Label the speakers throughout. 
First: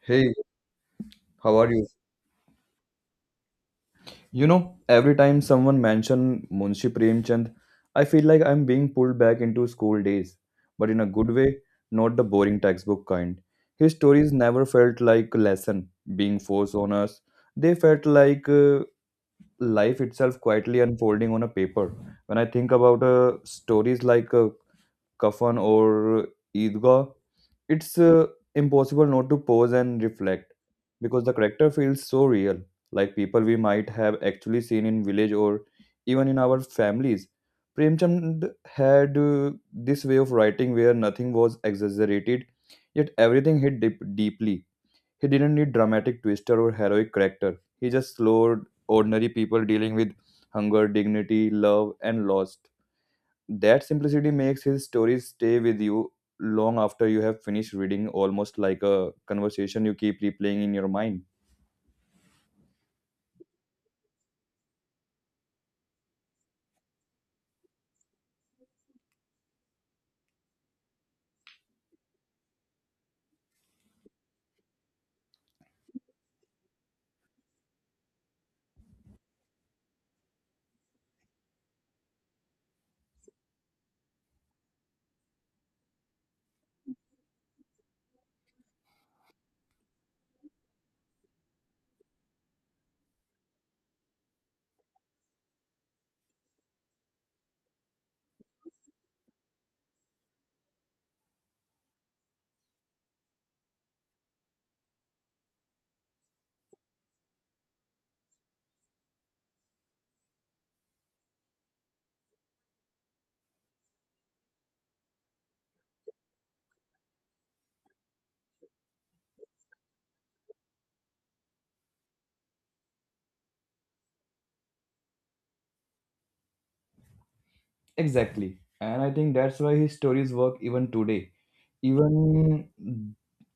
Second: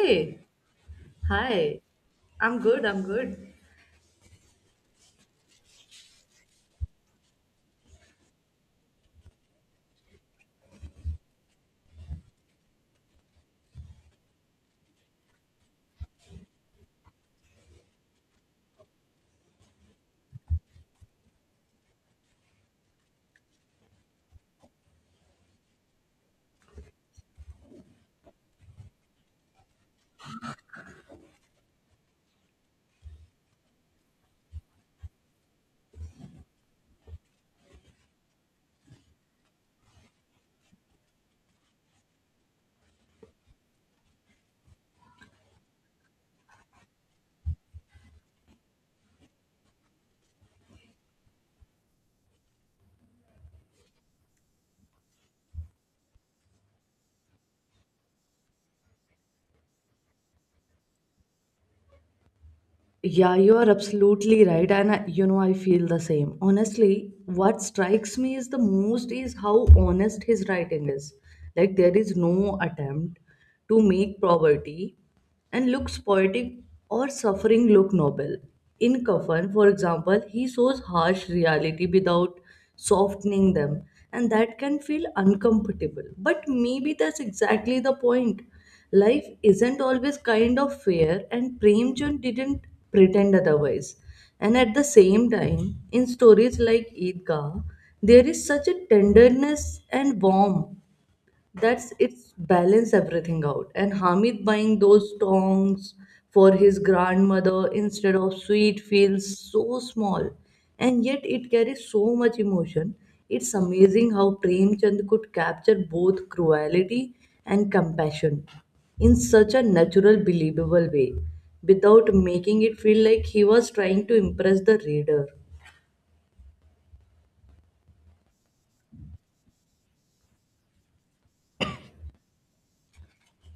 Speaker 1: Hey, how are
Speaker 2: hi.
Speaker 1: you?
Speaker 2: I'm good, I'm good.
Speaker 1: You know, every time someone mention Munshi Premchand, I feel like I'm being pulled back into school days, but in a good way, not the boring textbook kind. His stories never felt like a lesson being forced on us. They felt like life itself quietly unfolding on a paper. When I think about stories like kafan or Eidgah, it's impossible not to pause and reflect because the character feels so real, like people we might have actually seen in village or even in our families. Premchand had this way of writing where nothing was exaggerated, yet everything hit deeply. He didn't need dramatic twister or heroic character. He just slowed ordinary people dealing with hunger, dignity, love, and loss that simplicity makes his stories stay with you long after you have finished reading, almost like a conversation you keep replaying in your mind.
Speaker 2: Yeah, you are absolutely right. And I feel the same. Honestly, what strikes me is the most is how honest his writing is. Like, there is no attempt to make poverty and looks poetic or suffering look noble. In Kafan, for example, he shows harsh reality without softening them, and that can feel uncomfortable. But maybe that's exactly the point. Life isn't always kind of fair, and Premchand didn't pretend otherwise. And at the same time, in stories like Eidgah, there is such a tenderness and warmth that's it's balance everything out and hamid buying those tongs for his grandmother instead of sweet feels so small, and yet it carries so much emotion. It's amazing how Premchand could capture both cruelty and compassion in such a natural, believable way without making it feel like he was trying to impress the reader.
Speaker 1: Exactly. And I think that's why his stories work even today. Even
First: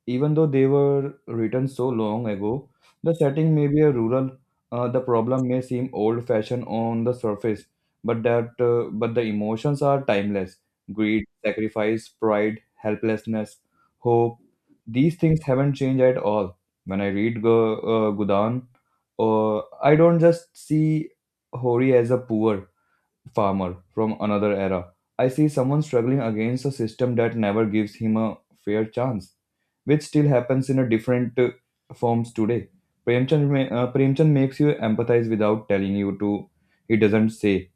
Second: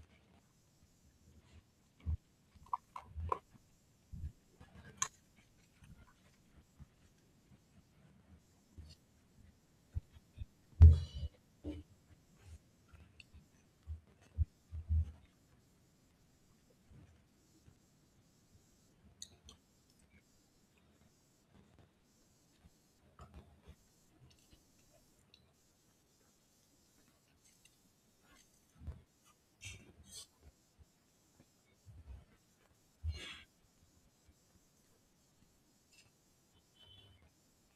Speaker 1: even though they were written so long ago, the setting may be a rural. The problem may seem old-fashioned on the surface, but the emotions are timeless. Greed, sacrifice, pride, helplessness, hope. These things haven't changed at all. When I read Gudan, I don't just see Hori as a poor farmer from another era. I see someone struggling against a system that never gives him a fair chance, which still happens in a different forms today. Premchand makes you empathize without telling you to. He doesn't say,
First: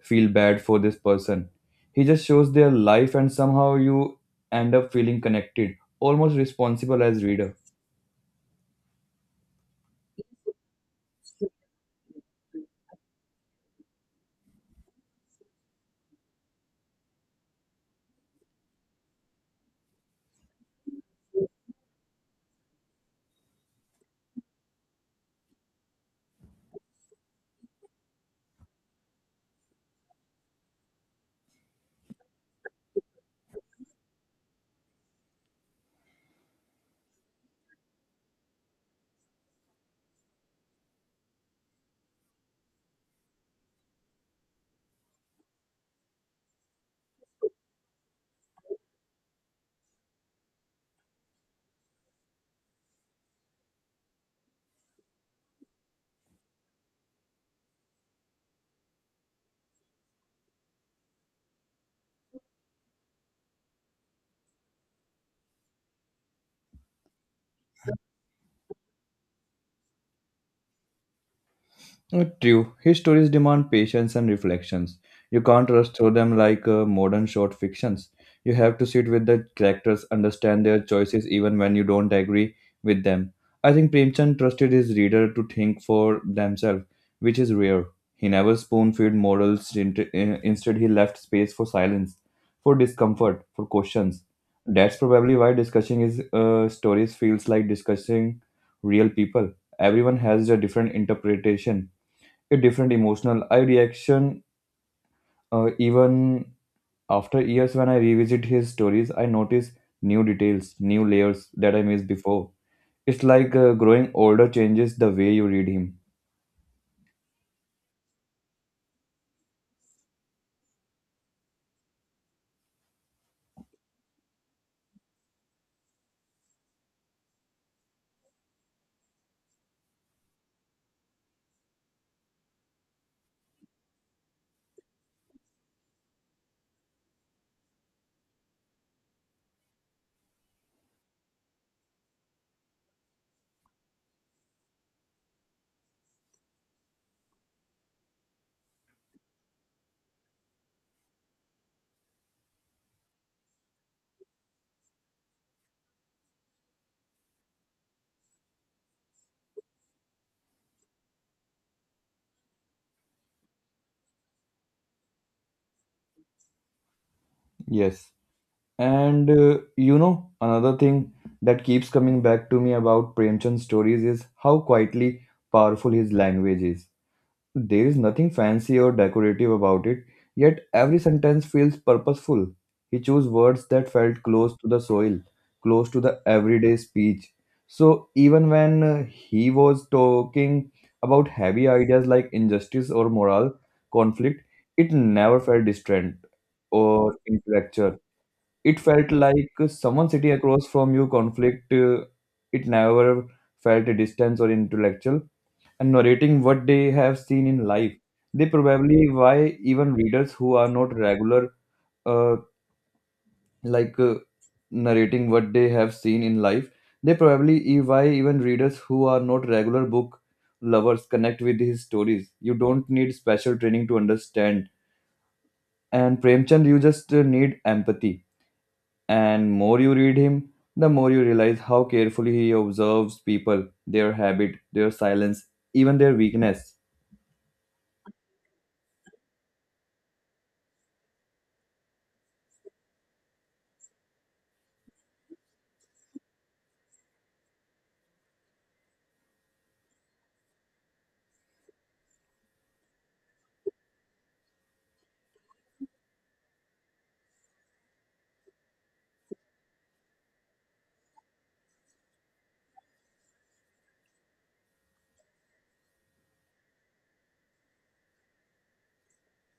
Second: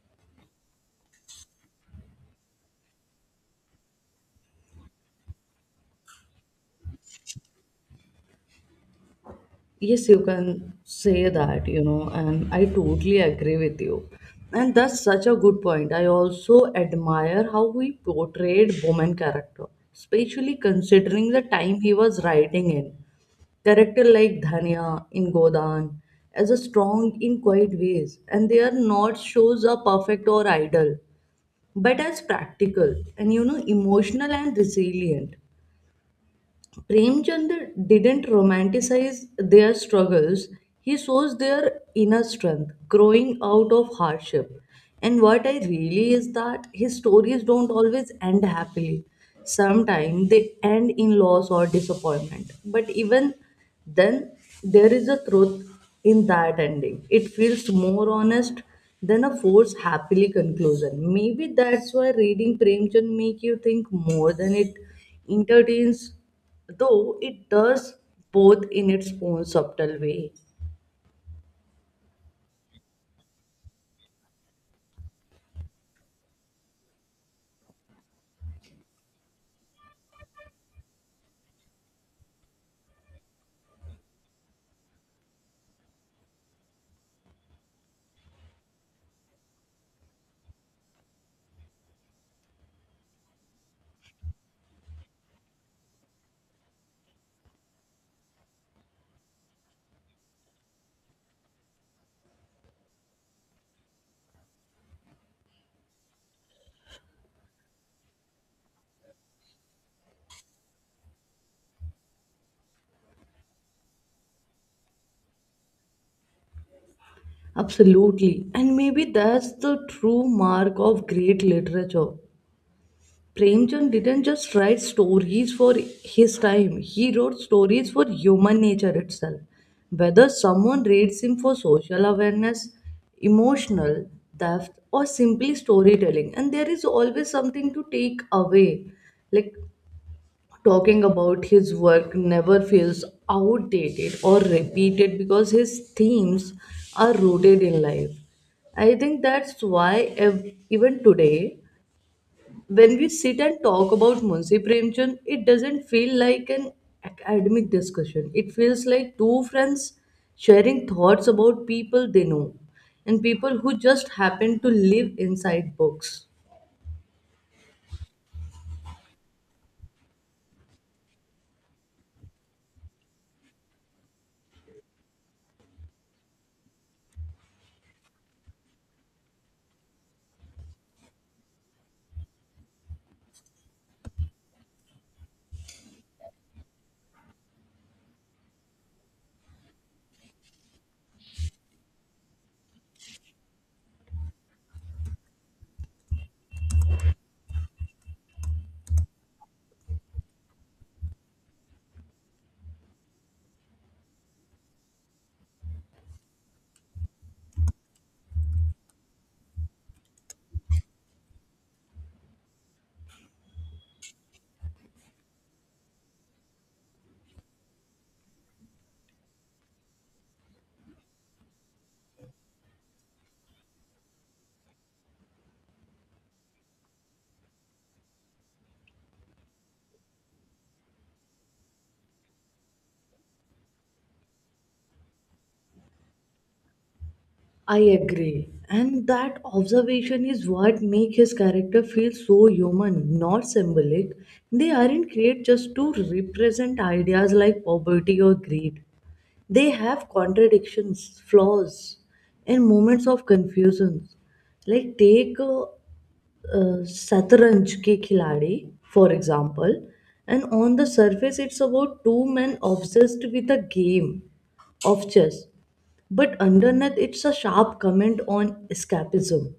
Speaker 1: feel bad for this person. He just shows their life, and somehow you end up feeling connected, almost responsible as reader.
Speaker 2: Yes, you can say that and I totally agree with you. And that's such a good point. I also admire how he portrayed Bowman character, especially considering the time he was writing in. Character like Dhania in Godan as a strong in quiet ways, and they are not shows are perfect or idle, but as practical and emotional and resilient. Premchand didn't romanticize their struggles. He shows their inner strength growing out of hardship. And what I really is that his stories don't always end happily. Sometimes they end in loss or disappointment. But even then, there is a truth in that ending. It feels more honest than a forced happily conclusion. Maybe that's why reading Premchand make you think more than it entertains, though it does both in its own subtle way.
Speaker 1: True His stories demand patience and reflections. You can't rush through them like modern short fictions. You have to sit with the characters, understand their choices even when you don't agree with them. I think Premchand trusted his reader to think for themselves, which is rare. He never spoon-fed morals. Instead, he left space for silence, for discomfort, for questions. That's probably why discussing his stories feels like discussing real people. Everyone has a different interpretation, a different emotional I reaction, even after years when I revisit his stories, I notice new details, new layers that I missed before. It's like growing older changes the way you read him.
Speaker 2: Absolutely. And maybe that's the true mark of great literature. Premchand didn't just write stories for his time, he wrote stories for human nature itself. Whether someone reads him for social awareness, emotional depth, or simply storytelling, and there is always something to take away. Like talking about his work never feels outdated or repeated because his themes are rooted in life. I think that's why even today, when we sit and talk about Munshi Premchand, it doesn't feel like an academic discussion. It feels like two friends sharing thoughts about people they know and people who just happen to live inside books.
Speaker 1: Yes, and you know, another thing that keeps coming back to me about Premchand's stories is how quietly powerful his language is. There is nothing fancy or decorative about it, yet every sentence feels purposeful. He chose words that felt close to the soil, close to the everyday speech. So even when he was talking about heavy ideas like injustice or moral conflict, it never felt distant or intellectual. It felt like someone sitting across from you conflict. It never felt a distance or intellectual and narrating what they have seen in life. They probably why even readers who are not regular, uh, like uh, narrating what they have seen in life, they probably why even readers who are not regular book lovers connect with his stories. You don't need special training to understand. And Premchand, you just need empathy. And more you read him, the more you realize how carefully he observes people, their habit, their silence, even their weakness.
Speaker 2: I agree. And that observation is what make his character feel so human, not symbolic. They aren't created just to represent ideas like poverty or greed. They have contradictions, flaws, and moments of confusion. Like take Satranj Ke Khiladi, for example, and on the surface it's about two men obsessed with a game of chess, but underneath it's a sharp comment on escapism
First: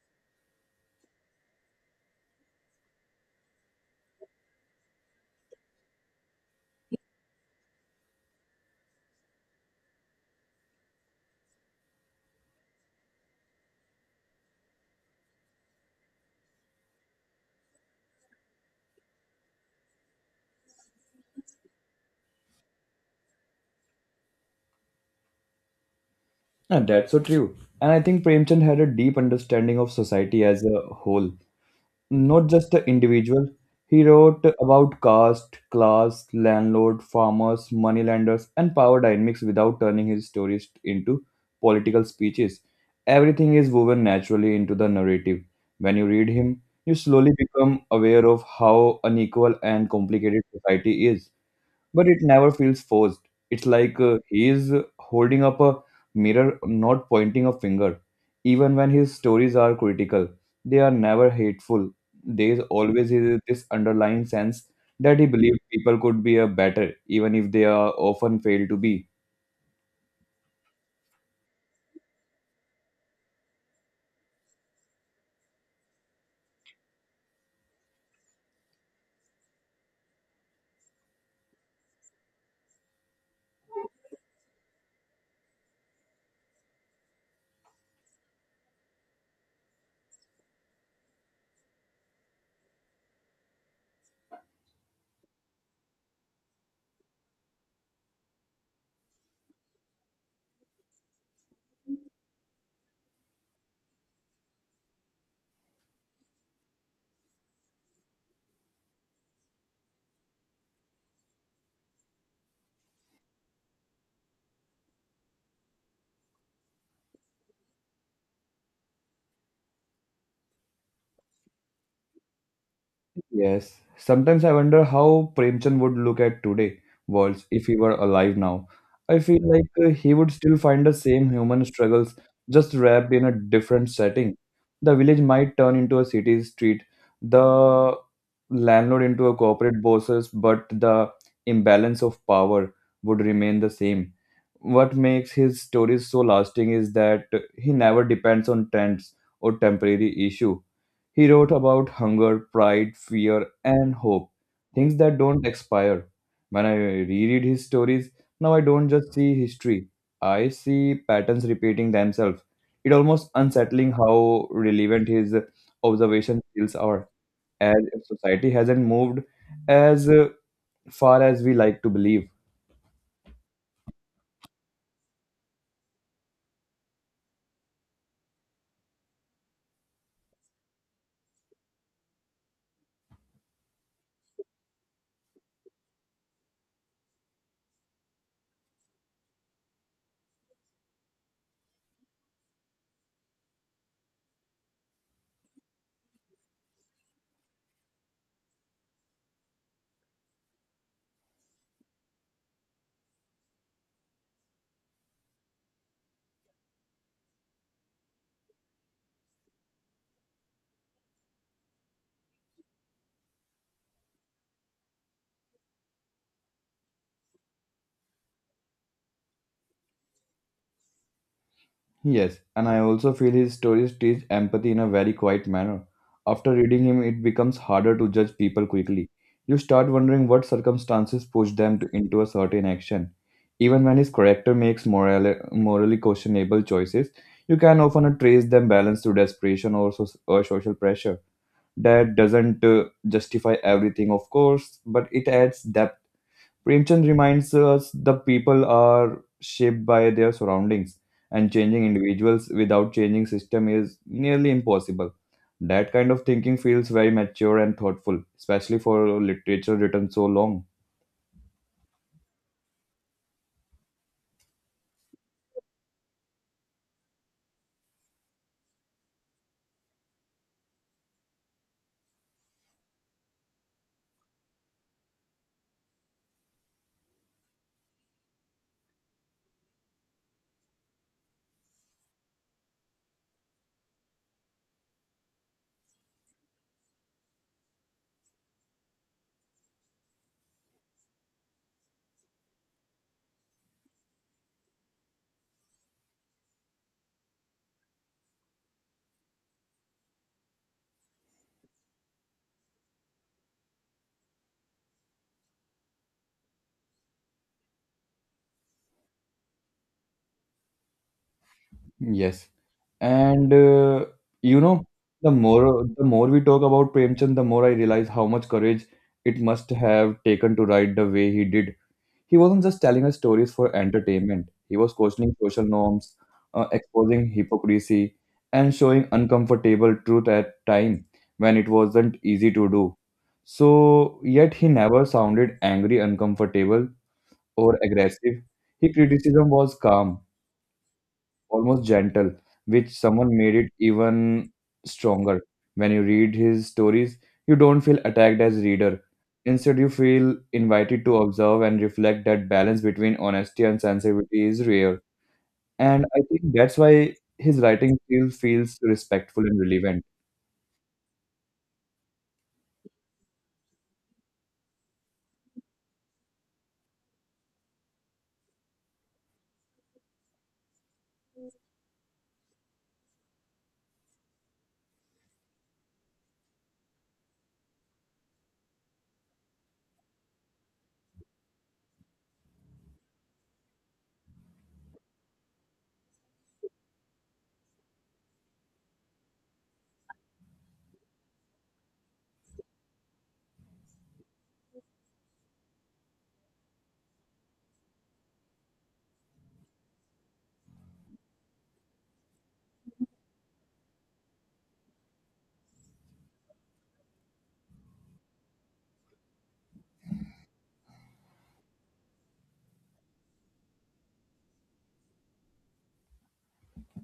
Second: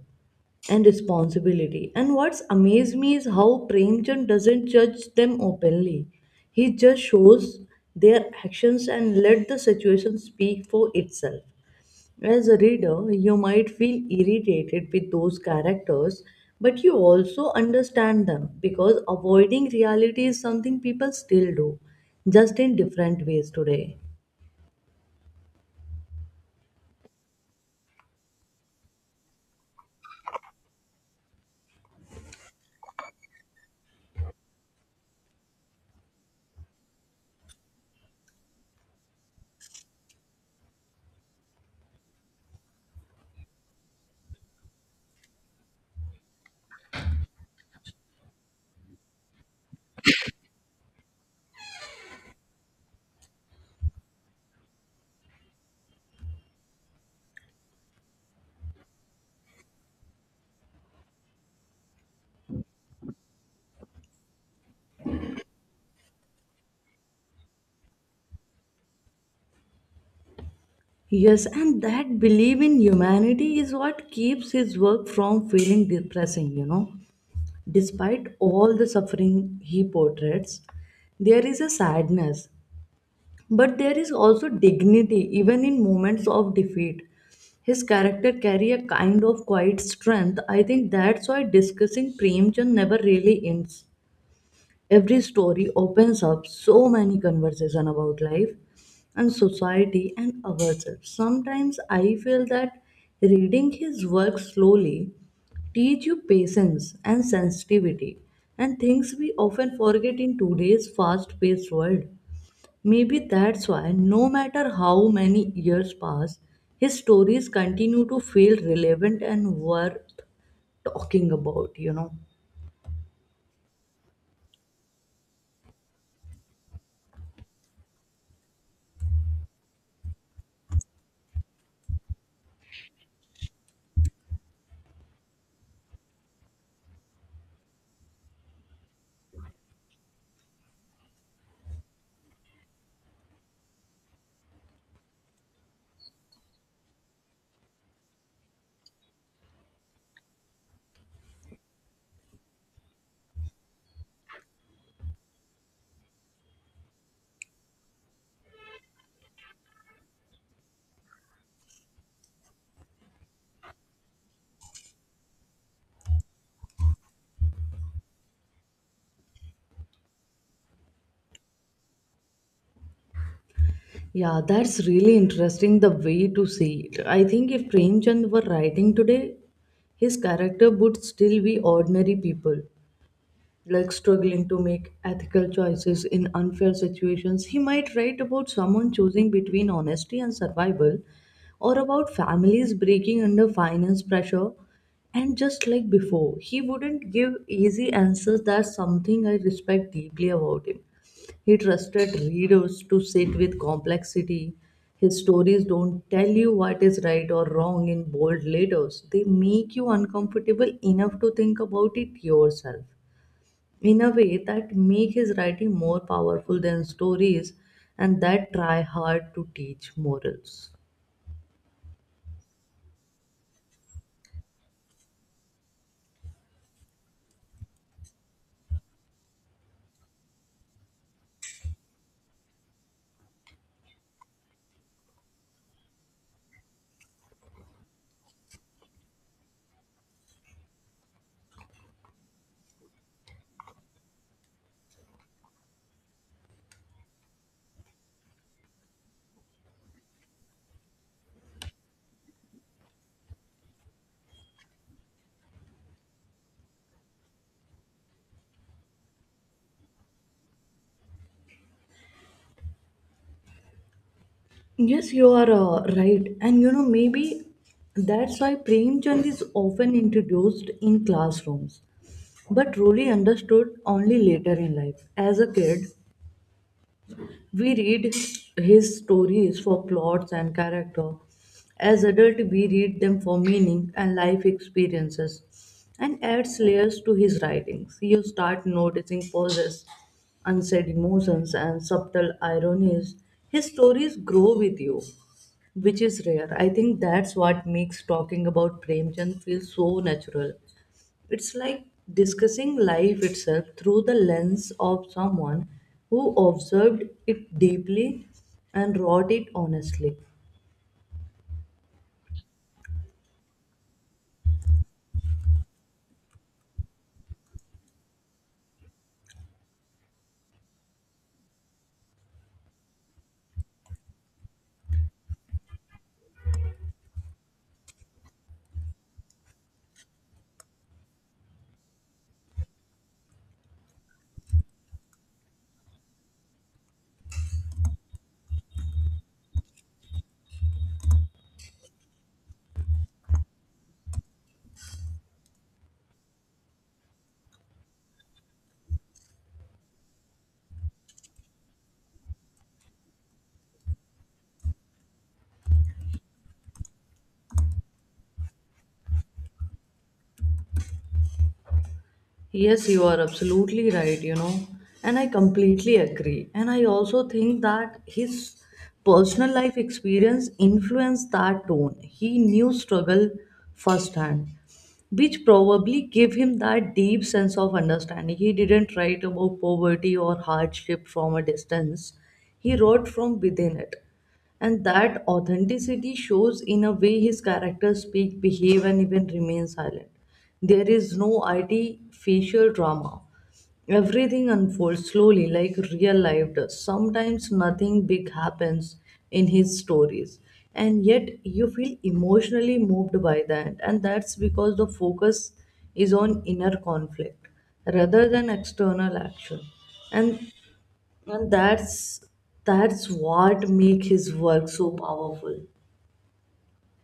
Speaker 2: and responsibility. And what's amazed me is how Premchand doesn't judge them openly. He just shows their actions and let the situation speak for itself. As a reader, you might feel irritated with those characters, but you also understand them because avoiding reality is something people still do, just in different ways today.
Speaker 1: And that's so true. And I think Premchand had a deep understanding of society as a whole, not just the individual. He wrote about caste, class, landlord, farmers, moneylenders, and power dynamics without turning his stories into political speeches. Everything is woven naturally into the narrative. When you read him, you slowly become aware of how unequal and complicated society is, but it never feels forced. It's like he is holding up a mirror, not pointing a finger. Even when his stories are critical, they are never hateful. There is always is this underlying sense that he believed people could be a better, even if they are often fail to be.
Speaker 2: Yes, and that belief in humanity is what keeps his work from feeling depressing, Despite all the suffering he portrays, there is a sadness, but there is also dignity even in moments of defeat. His character carry a kind of quiet strength. I think that's why discussing Premchand never really ends. Every story opens up so many conversation about life and society and ourselves. Sometimes I feel that reading his work slowly teach you patience and sensitivity and things we often forget in today's fast paced world. Maybe that's why, no matter how many years pass, his stories continue to feel relevant and worth talking about.
Speaker 1: Yes. Sometimes I wonder how Premchand would look at today worlds if he were alive now. I feel like he would still find the same human struggles, just wrapped in a different setting. The village might turn into a city street, the landlord into a corporate bosses, but the imbalance of power would remain the same. What makes his stories so lasting is that he never depends on trends or temporary issue. He wrote about hunger, pride, fear, and hope, things that don't expire. When I reread his stories, now I don't just see history, I see patterns repeating themselves. It's almost unsettling how relevant his observations skills are, as if society hasn't moved as far as we like to believe.
Speaker 2: Yeah, that's really interesting the way to see it. I think if Premchand were writing today, his character would still be ordinary people like struggling to make ethical choices in unfair situations. He might write about someone choosing between honesty and survival, or about families breaking under finance pressure. And just like before, he wouldn't give easy answers. That's something I respect deeply about him. He trusted readers to sit with complexity. His stories don't tell you what is right or wrong in bold letters. They make you uncomfortable enough to think about it yourself in a way that make his writing more powerful than stories and that try hard to teach morals.
Speaker 1: Yes, and I also feel his stories teach empathy in a very quiet manner. After reading him, it becomes harder to judge people quickly. You start wondering what circumstances push them to, into a certain action. Even when his character makes moral, morally questionable choices, you can often trace them balance to desperation or, so, or social pressure. That doesn't justify everything, of course, but it adds depth. Premchand reminds us the people are shaped by their surroundings, and changing individuals without changing system is nearly impossible. That kind of thinking feels very mature and thoughtful, especially for literature written so long.
Speaker 2: Yes, you are right, and maybe that's why Premchand is often introduced in classrooms but truly understood only later in life. As a kid, we read his stories for plots and character. As adults, we read them for meaning and life experiences and adds layers to his writings. You start noticing pauses, unsaid emotions, and subtle ironies. His stories grow with you, which is rare. I think that's what makes talking about Premchand feel so natural. It's like discussing life itself through the lens of someone who observed it deeply and wrote it honestly.
Speaker 1: Yes, and you know, the more we talk about Premchand, the more I realize how much courage it must have taken to write the way he did. He wasn't just telling us stories for entertainment, he was questioning social norms, exposing hypocrisy, and showing uncomfortable truth at time when it wasn't easy to do. So, yet he never sounded angry, uncomfortable, or aggressive. His criticism was calm, almost gentle, which someone made it even stronger. When you read his stories, you don't feel attacked as reader. Instead, you feel invited to observe and reflect that balance between honesty and sensitivity is rare. And I think that's why his writing still feels respectful and relevant.
Speaker 2: Yes, you are absolutely right, and I completely agree. And I also think that his personal life experience influenced that tone. He knew struggle firsthand, which probably gave him that deep sense of understanding. He didn't write about poverty or hardship from a distance, he wrote from within it. And that authenticity shows in a way his characters speak, behave, and even remain silent. There is no artificial drama. Everything unfolds slowly like real life does. Sometimes nothing big happens in his stories, and yet you feel emotionally moved by that, and that's because the focus is on inner conflict rather than external action. And and that's what makes his work so powerful.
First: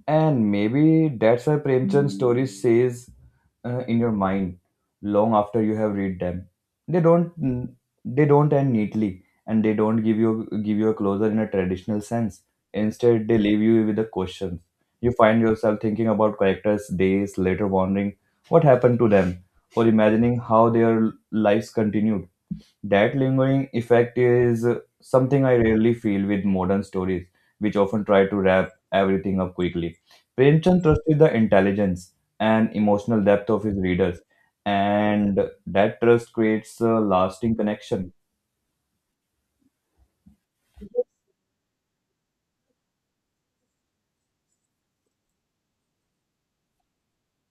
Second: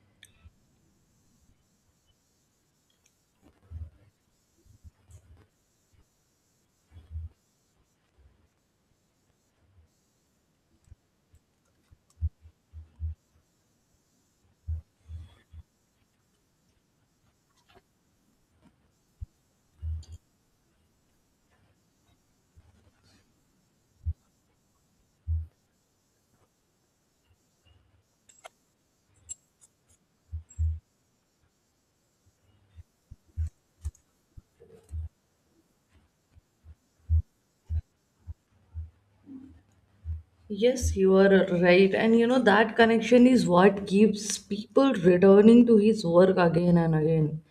Speaker 1: And maybe that's why Premchand stories stays in your mind long after you have read them. They don't they don't end neatly, and they don't give you a closure in a traditional sense. Instead, they leave you with a question. You find yourself thinking about characters days later, wondering what happened to them, or imagining how their lives continued. That lingering effect is something I rarely feel with modern stories, which often try to wrap everything up quickly. Premchand trusted the intelligence and emotional depth of his readers, and that trust creates a lasting connection.
Speaker 2: Yes, you are right. And that connection is what keeps people returning to his work again and again.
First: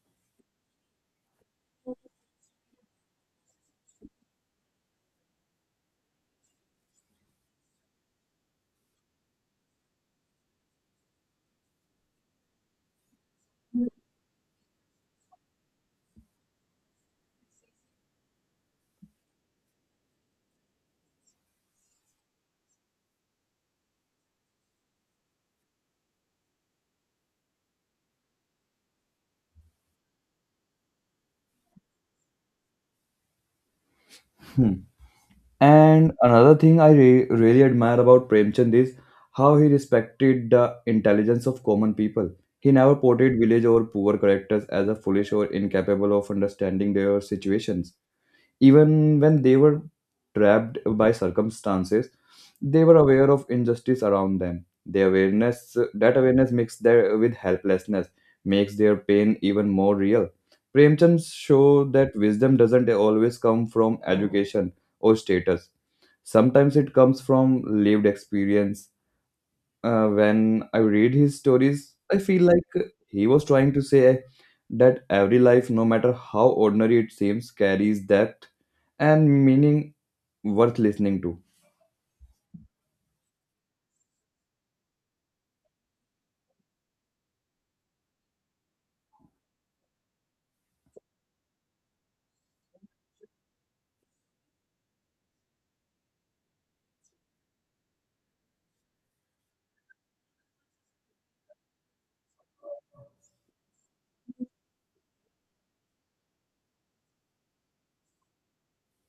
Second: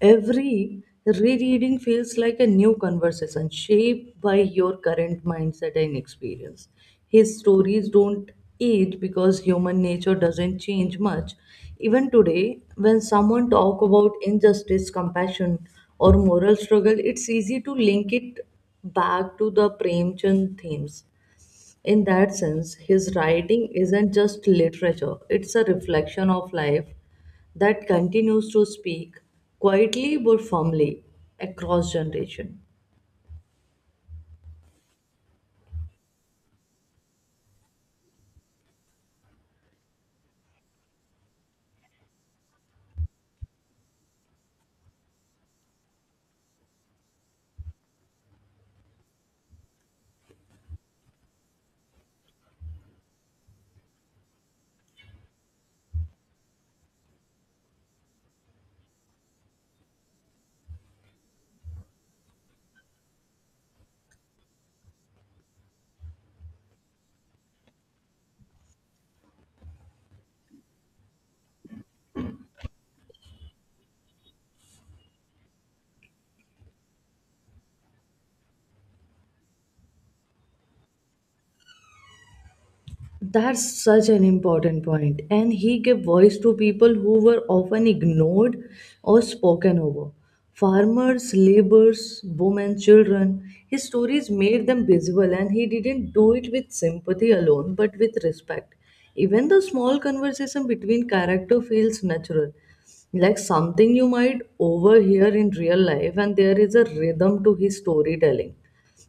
Speaker 2: Every rereading feels like a new conversation shaped by your current mindset and experience. His stories don't age because human nature doesn't change much. Even today, when someone talk about injustice, compassion, or moral struggle, it's easy to link it back to the Premchand themes in that sense, his writing isn't just literature, it's a reflection of life that continues to speak quietly but firmly across generation.
Speaker 1: Hmm. And another thing I really admire about Premchand is how he respected the intelligence of common people. He never portrayed village or poor characters as a foolish or incapable of understanding their situations. Even when they were trapped by circumstances, they were aware of injustice around them. The awareness that awareness mixed their, with helplessness makes their pain even more real. Premchand show that wisdom doesn't always come from education or status. Sometimes it comes from lived experience. When I read his stories, I feel like he was trying to say that every life, no matter how ordinary it seems, carries depth and meaning worth listening to.
Speaker 2: That's such an important point. And he gave voice to people who were often ignored or spoken over. Farmers, laborers, women, children. His stories made them visible, and he didn't do it with sympathy alone, but with respect. Even the small conversation between character feels natural, like something you might overhear in real life, and there is a rhythm to his storytelling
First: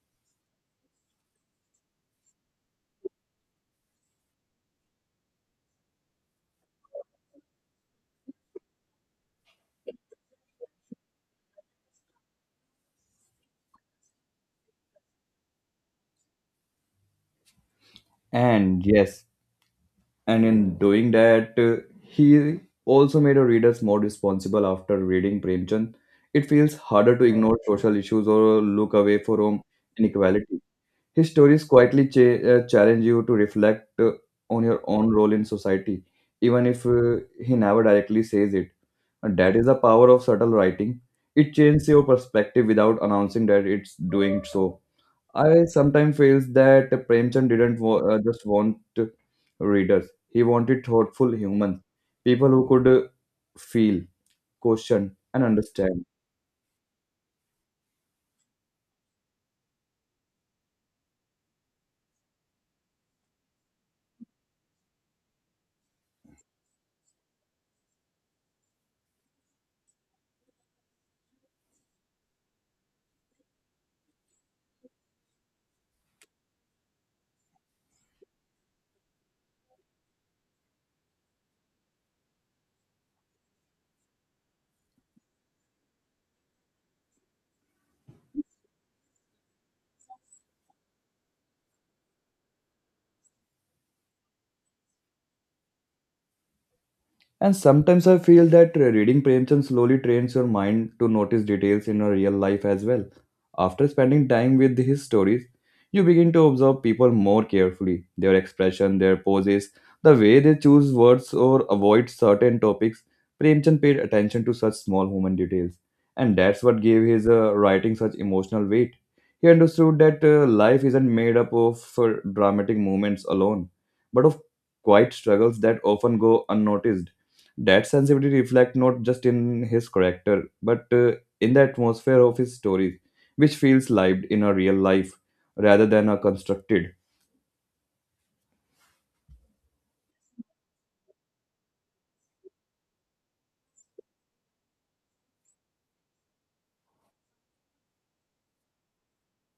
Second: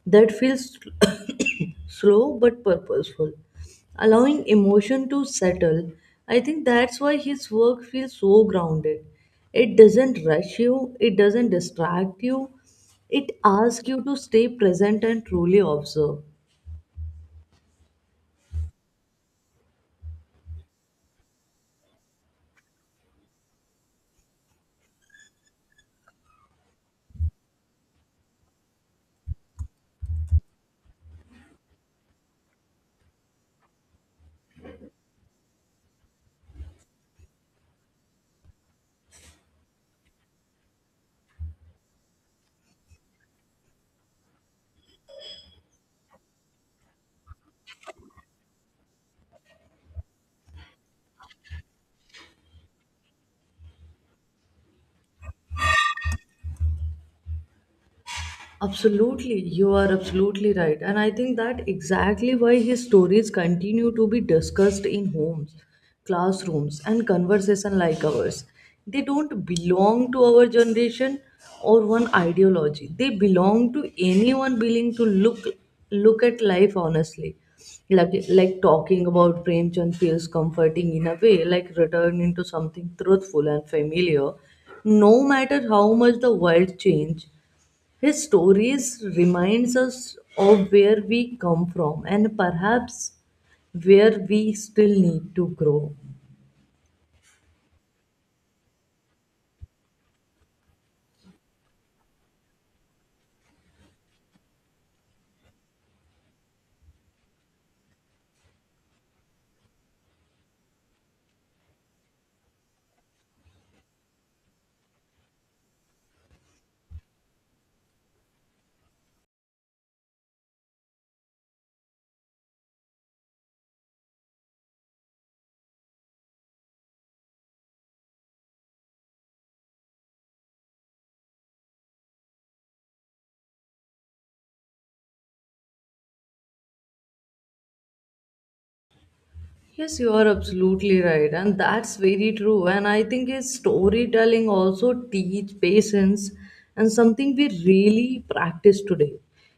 Speaker 2: that feels slow but purposeful, allowing emotion to settle. I think that's why his work feels so grounded. It doesn't rush you, it doesn't distract you, it asks you to stay present and truly observe.
Speaker 1: And yes, and in doing that, he also made our readers more responsible after reading Premchand. It feels harder to ignore social issues or look away from inequality. His stories quietly challenge you to reflect on your own role in society, even if he never directly says it. And that is the power of subtle writing. It changes your perspective without announcing that it's doing so. I sometimes feel that Premchand didn't just want readers. He wanted thoughtful humans, people who could feel, question, and understand.
Speaker 2: Absolutely, you are absolutely right. And I think that exactly why his stories continue to be discussed in homes, classrooms, and conversation like ours. They don't belong to our generation or one ideology. They belong to anyone willing to look at life honestly. Like talking about Premchand feels comforting in a way, like returning to something truthful and familiar no matter how much the world change his stories reminds us of where we come from and perhaps where we still need to grow.
Speaker 1: And sometimes I feel that reading Premchand slowly trains your mind to notice details in your real life as well. After spending time with his stories, you begin to observe people more carefully, their expression, their poses, the way they choose words or avoid certain topics. Premchand paid attention to such small human details, and that's what gave his writing such emotional weight. He understood that life isn't made up of dramatic moments alone, but of quiet struggles that often go unnoticed. That sensibility reflects not just in his character, but in the atmosphere of his stories, which feels lived in a real life rather than a constructed.
Speaker 2: Yes, you are absolutely right, and that's very true. And I think his storytelling also teach patience and something we really practice today.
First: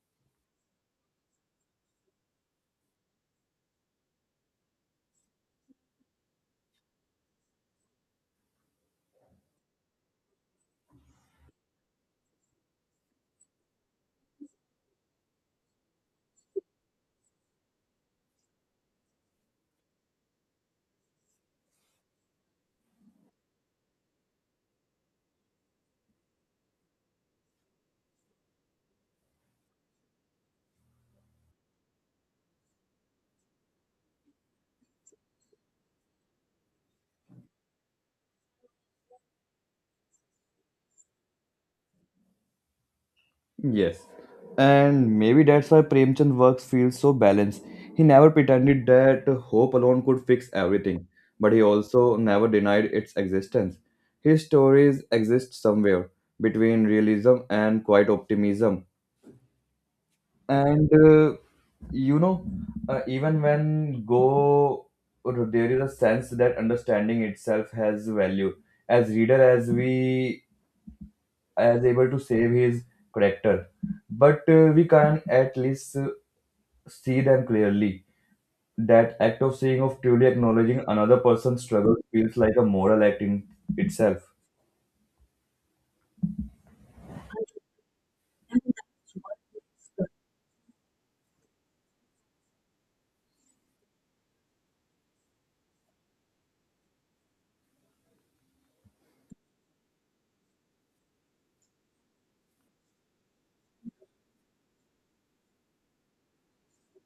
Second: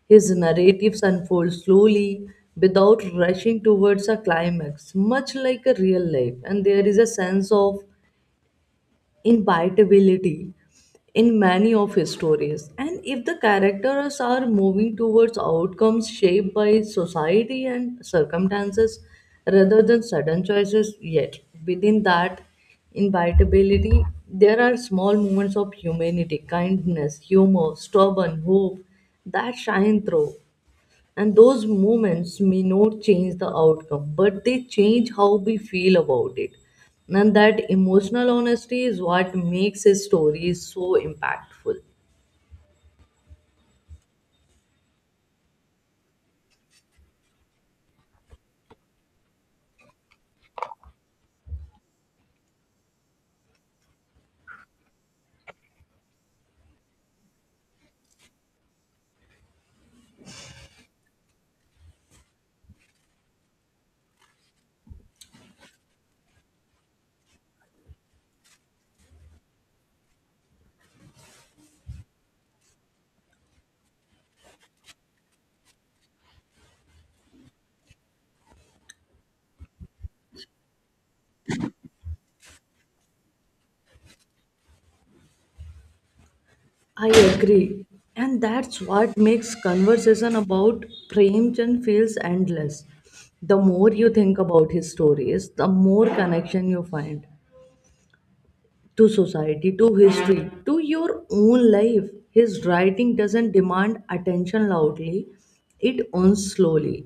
Speaker 2: His narratives unfold slowly without rushing towards a climax, much like a real life, and there is a sense of inevitability in many of his stories. And if the characters are moving towards outcomes shaped by society and circumstances rather than sudden choices, yet within that inevitability, there are small moments of humanity, kindness, humor, stubborn hope that shine through. And those moments may not change the outcome, but they change how we feel about it. And that emotional honesty is what makes a story so impactful.
Speaker 1: Yes. And maybe that's why Premchand works feels so balanced. He never pretended that hope alone could fix everything, but he also never denied its existence. His stories exist somewhere between realism and quiet optimism. And you know even when go There is a sense that understanding itself has value as reader as we as able to save his character, but we can at least see them clearly. That act of seeing, of truly acknowledging another person's struggle, feels like a moral act in itself.
Speaker 2: I agree. And that's what makes conversation about Premchand feels endless. The more you think about his stories, the more connection you find to society, to history, to your own life. His writing doesn't demand attention loudly, it earns slowly.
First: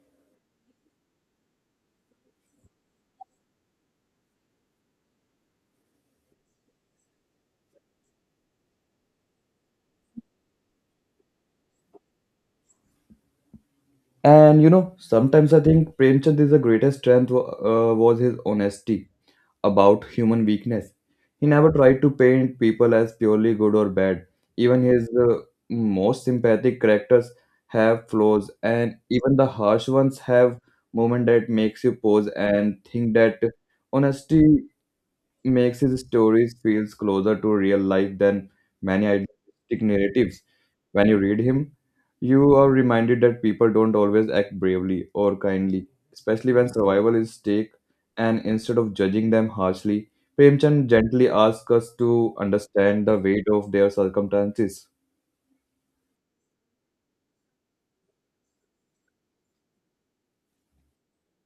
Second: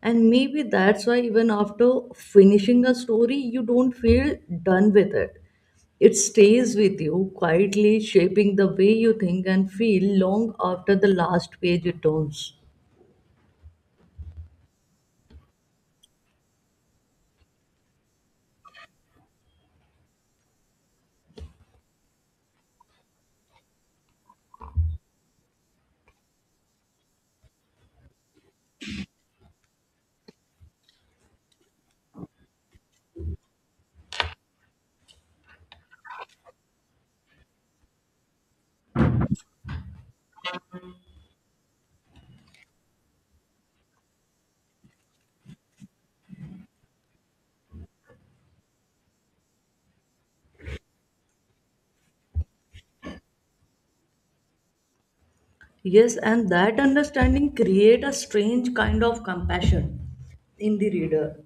Speaker 2: And maybe that's why, even after finishing a story, you don't feel done with it. It stays with you, quietly shaping the way you think and feel long after the last page it turns.
Speaker 1: And sometimes I think Premchand is the greatest strength was his honesty about human weakness. He never tried to paint people as purely good or bad. Even his most sympathetic characters have flaws, and even the harsh ones have moment that makes you pause and think that honesty makes his stories feels closer to real life than many idealistic narratives. When you read him, you are reminded that people don't always act bravely or kindly, especially when survival is stake. And instead of judging them harshly, Premchand gently asks us to understand the weight of their circumstances.
Speaker 2: Yes, and that understanding create a strange kind of compassion in the reader.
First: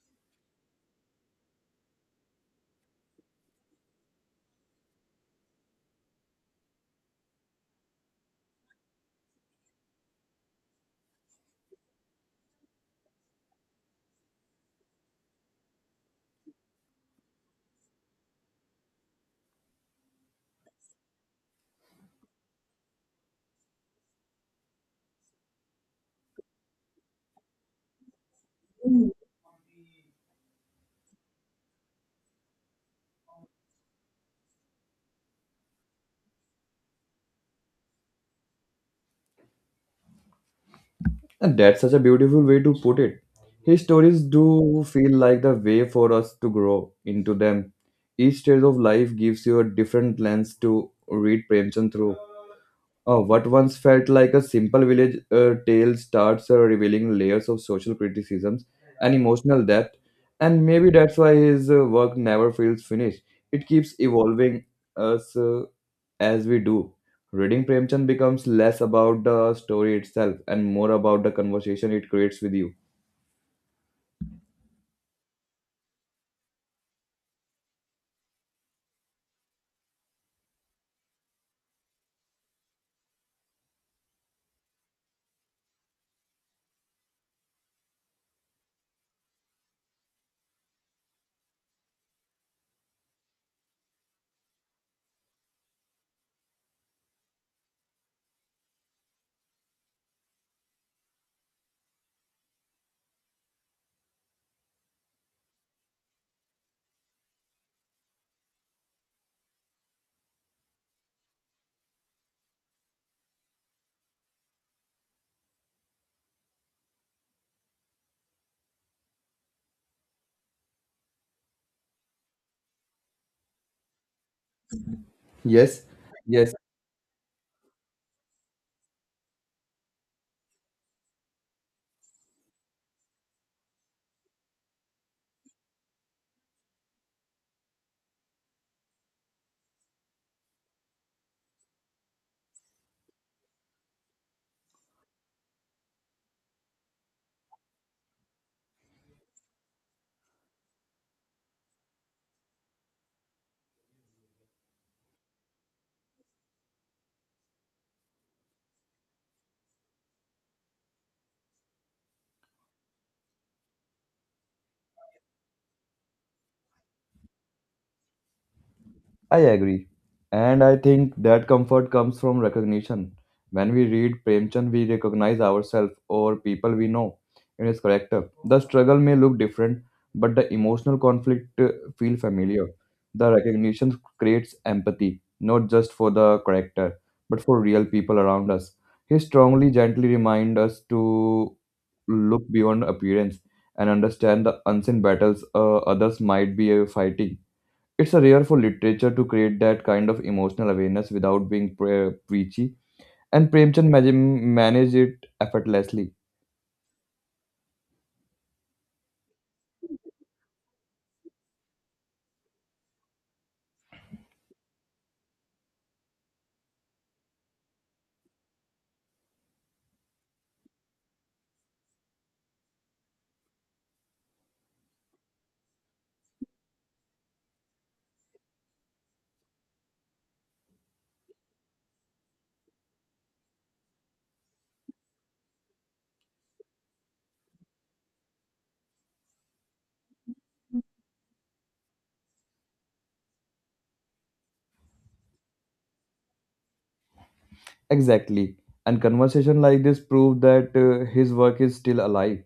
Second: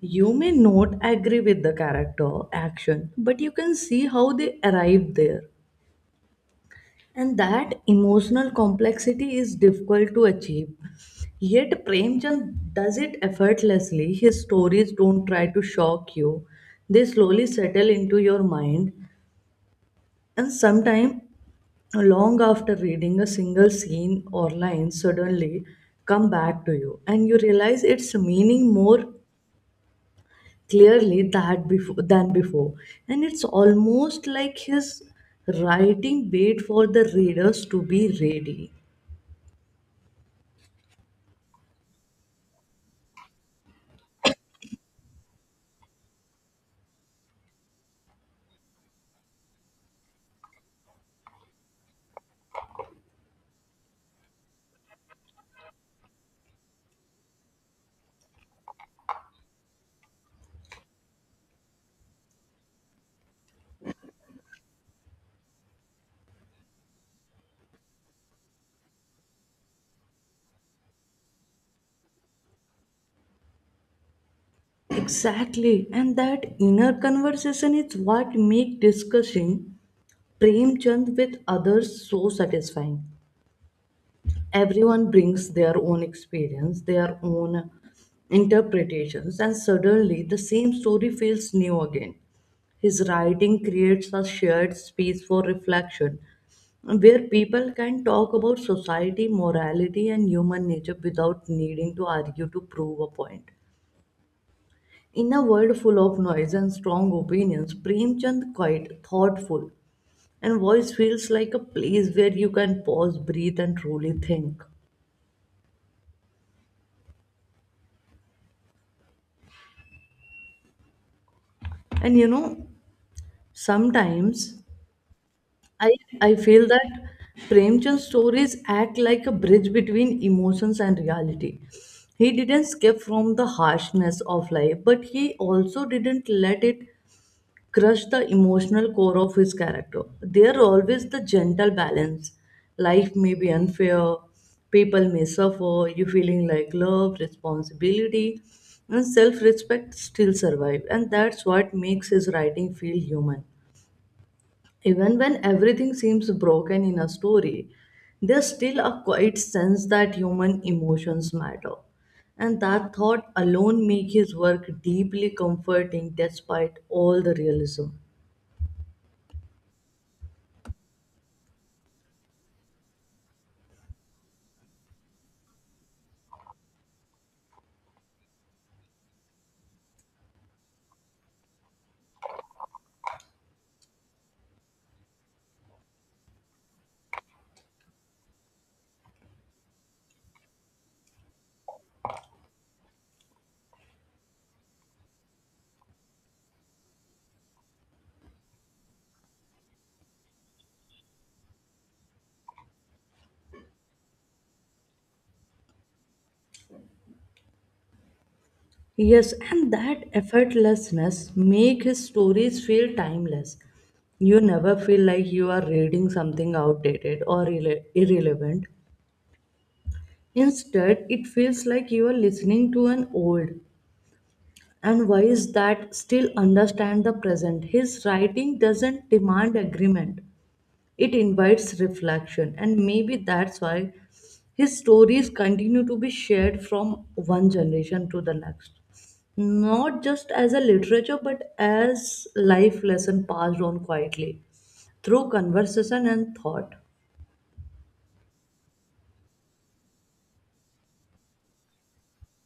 Speaker 2: You may not agree with the character action, but you can see how they arrived there. And that emotional complexity is difficult to achieve. Yet Premchand does it effortlessly. His stories don't try to shock you. They slowly settle into your mind and sometimes, long after reading a single scene or line suddenly come back to you and you realize its meaning more clearly than before, and it's almost like his writing wait for the readers to be ready.
Speaker 1: And that's such a beautiful way to put it. His stories do feel like the way for us to grow into them. Each stage of life gives you a different lens to read Premchand through. What once felt like a simple village tale starts revealing layers of social criticisms and emotional depth, and maybe that's why his work never feels finished. It keeps evolving us as we do. Reading Premchand becomes less about the story itself and more about the conversation it creates with you.
Speaker 2: Exactly, and that inner conversation is what make discussing Prem Chand with others so satisfying. Everyone brings their own experience, their own interpretations, and suddenly the same story feels new again. His writing creates a shared space for reflection where people can talk about society, morality, and human nature without needing to argue to prove a point. In a world full of noise and strong opinions, Premchand quite thoughtful and voice feels like a place where you can pause, breathe, and truly think. And you know, sometimes
Speaker 1: Yes,
Speaker 2: I, I
Speaker 1: yes,
Speaker 2: feel that Premchand's stories act like a bridge between emotions and reality. He didn't escape from the harshness of life, but he also didn't let it crush the emotional core of his character. There always the gentle balance. Life may be unfair, people may suffer, you feeling like love, responsibility, and self respect still survive. And that's what makes his writing feel human. Even when everything seems broken in a story, there's still a quiet sense that human emotions matter. And that thought alone makes his work deeply comforting despite all the realism.
Speaker 1: I agree. And I think that comfort comes from recognition. When we read Premchand, we recognize ourselves or people we know in his character. The struggle may look different, but the emotional conflict feel familiar. The recognition creates empathy, not just for the character, but for real people around us. He strongly, gently reminds us to look beyond appearance and understand the unseen battles others might be fighting. It's a rare for literature to create that kind of emotional awareness without being preachy, and Premchand managed it effortlessly.
Speaker 2: Yes, and that effortlessness make his stories feel timeless. You never feel like you are reading something outdated or irrelevant. Instead, it feels like you are listening to an old, and wise that still understand the present. His writing doesn't demand agreement, it invites reflection, and maybe that's why his stories continue to be shared from one generation to the next. Not just as a literature, but as life lesson passed on quietly through conversation and thought.
Speaker 1: Exactly. And conversation like this prove that his work is still alive.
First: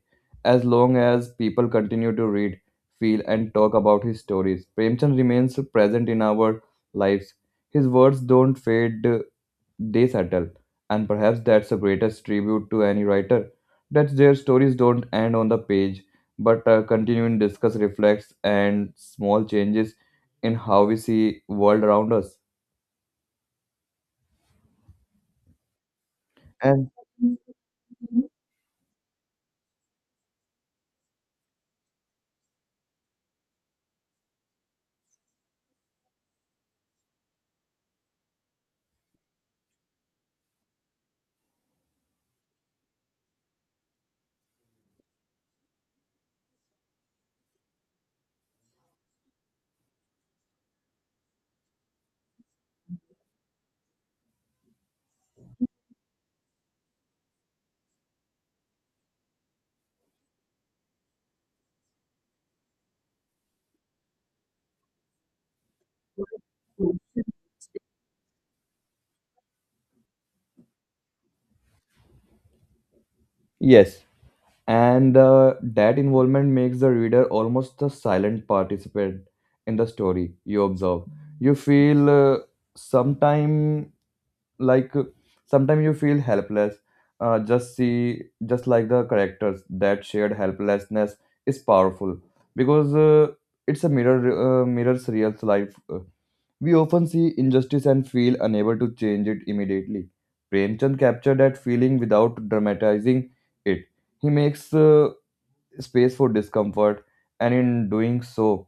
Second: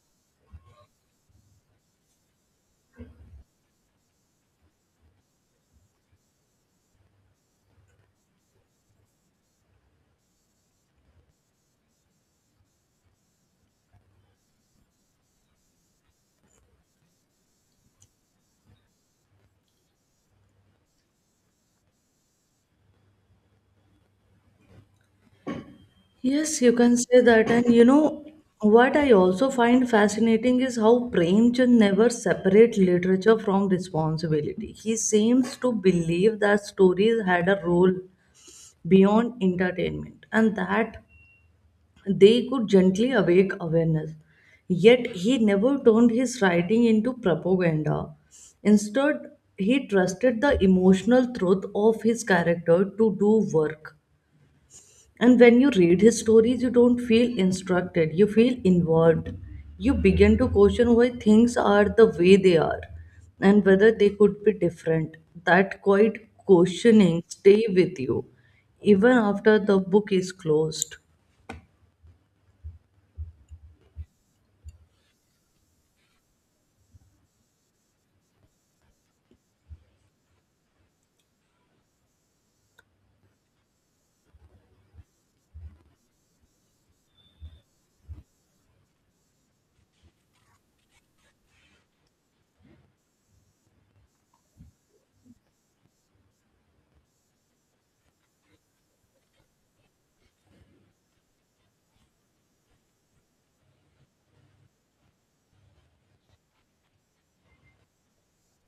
Speaker 1: As long as people continue to read, feel, and talk about his stories, Premchand remains present in our lives. His words don't fade, they settle. And perhaps that's the greatest tribute to any writer that their stories don't end on the page but continue in discuss, reflects, and small changes in how we see world around us.
Speaker 2: Yes, you
Speaker 1: And
Speaker 2: can say that. And you know, what I also find fascinating is how Premchand never separates literature from responsibility. He seems to believe that stories had a role beyond entertainment and that they could gently awake awareness. Yet he never turned his writing into propaganda. Instead, he trusted the emotional truth of his character to do work. And when you read his stories, you don't feel instructed, you feel involved. You begin to question why things are the way they are and whether they could be different. That quiet questioning stay with you even after the book is closed.
Speaker 1: yes, and that involvement makes the reader almost a silent participant in the story you observe. You feel sometime like sometimes you feel helpless, just like the characters. That shared helplessness is powerful because it's a mirror, mirrors real life. We often see injustice and feel unable to change it immediately. Premchand captured that feeling without dramatizing it. He makes space for discomfort, and in doing so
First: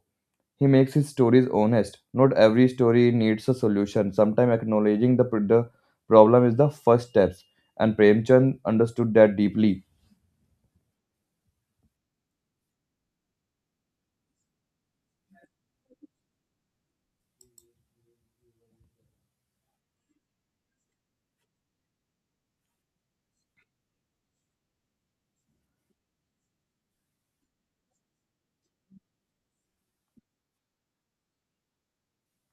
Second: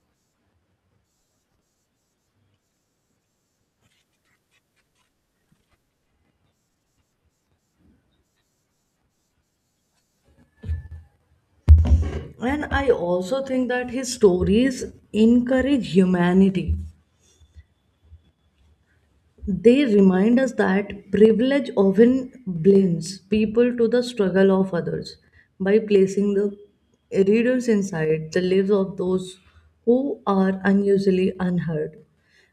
Speaker 1: he makes his stories honest. Not every story needs a solution. Sometimes acknowledging the problem is the first steps, and Premchand understood that deeply.
Speaker 2: And I also think that his stories encourage humanity. They remind us that privilege often blinds people to the struggle of others by placing the readers inside the lives of those who are unusually unheard.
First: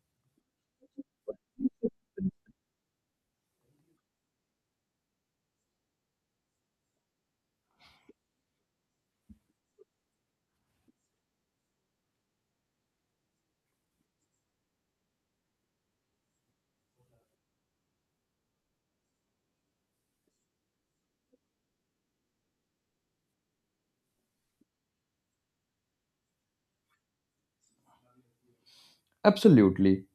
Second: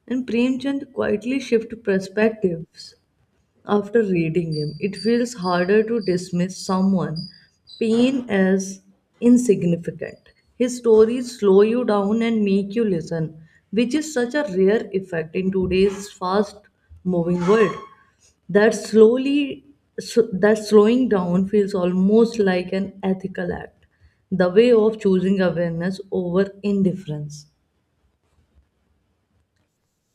Speaker 2: And Premchand quietly shifts perspectives. After reading him, it feels harder to dismiss someone pain as insignificant. His stories slow you down and make you listen, which is such a rare effect in today's fast moving world. That slowly so that slowing down feels almost like an ethical act, the way of choosing awareness over indifference.
Speaker 1: Absolutely.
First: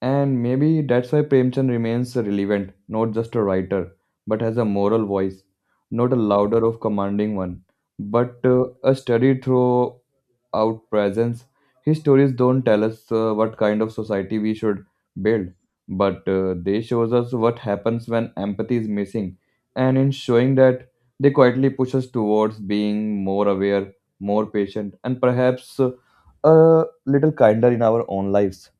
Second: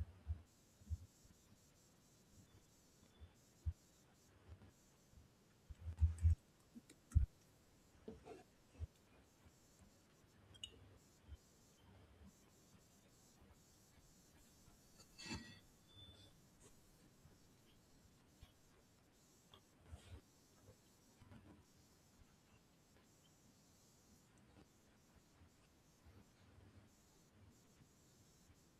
Speaker 1: And maybe that's why Premchand remains relevant, not just a writer, but as a moral voice, not a louder of commanding one, but a study throughout presence. His stories don't tell us what kind of society we should build, but they shows us what happens when empathy is missing. And in showing that, they quietly push us towards being more aware, more patient, and perhaps a little kinder in our own lives.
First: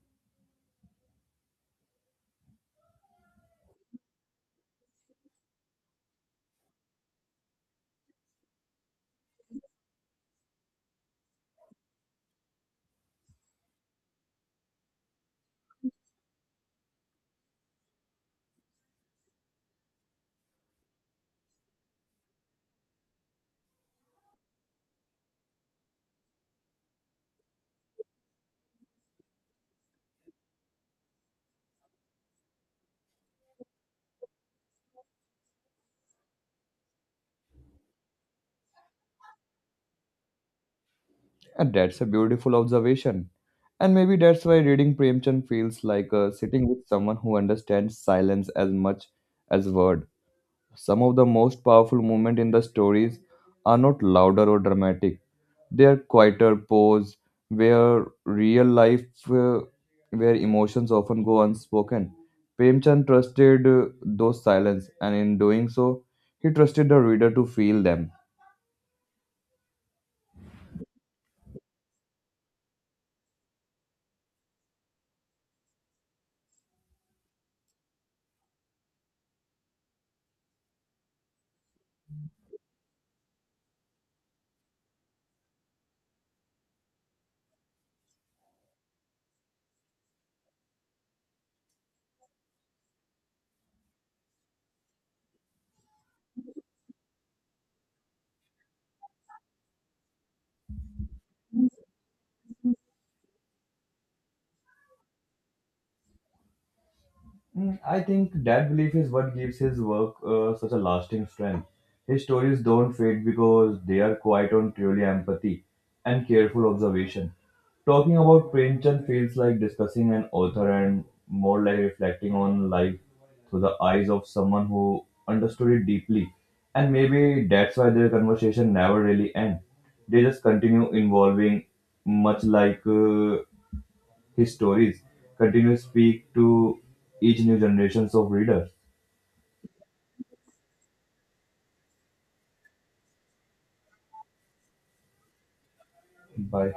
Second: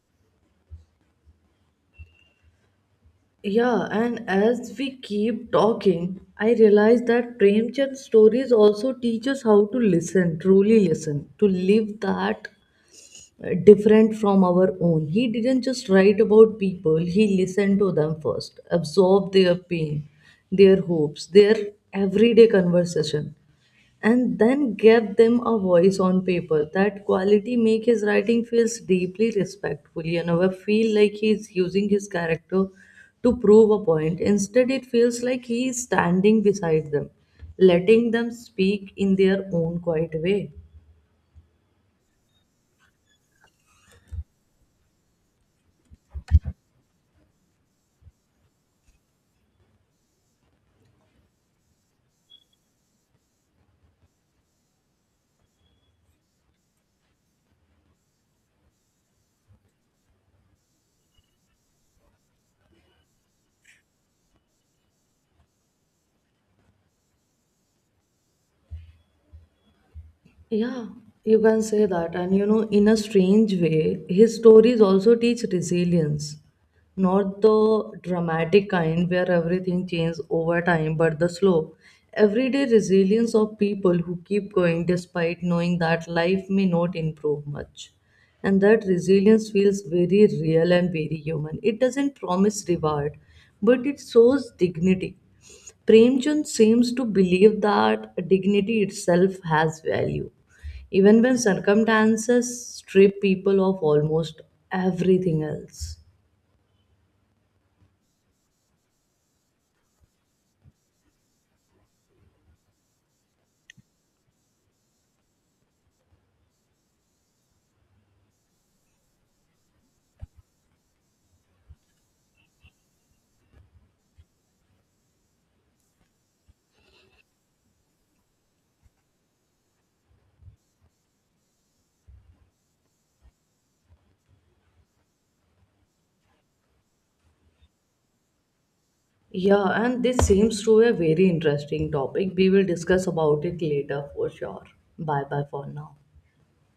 Speaker 2: Yeah, and as we keep talking, I realize that Premchand's stories also teach us how to listen, truly listen, to live that different from our own. He didn't just write about people, he listened to them first, absorbed their pain, their hopes, their everyday conversation and then gave them a voice on paper. That quality make his writing feels deeply respectful. You never feel like he's using his character to prove a point. Instead, it feels like he is standing beside them, letting them speak in their own quiet way.
Speaker 1: And that's a beautiful observation. And maybe that's why reading Premchand feels like sitting with someone who understands silence as much as word. Some of the most powerful moments in the stories are not louder or dramatic. They are quieter pose where real life, uh, where emotions often go unspoken. Premchand trusted those silence, and in doing so, he trusted the reader to feel them.
Speaker 2: Yeah, you can say that. And you know, in a strange way, his stories also teach resilience. Not the dramatic kind where everything changes over time, but the slow, everyday resilience of people who keep going despite knowing that life may not improve much. And that resilience feels very real and very human. It doesn't promise reward, but it shows dignity. Premchand seems to believe that dignity itself has value, even when circumstances strip people of almost everything else.
Speaker 1: Mm, I think that belief is what gives his work such a lasting strength. His stories don't fade because they are quite on truly empathy and careful observation. Talking about Premchand feels like discussing an author and more like reflecting on life through the eyes of someone who understood it deeply. And maybe that's why their conversation never really end. They just continue involving, much like his stories continue to speak to each new generations of readers.
Speaker 2: Yeah, and this seems to be a very interesting topic. We will discuss about it later for sure. Bye bye for now.
Speaker 1: Bye.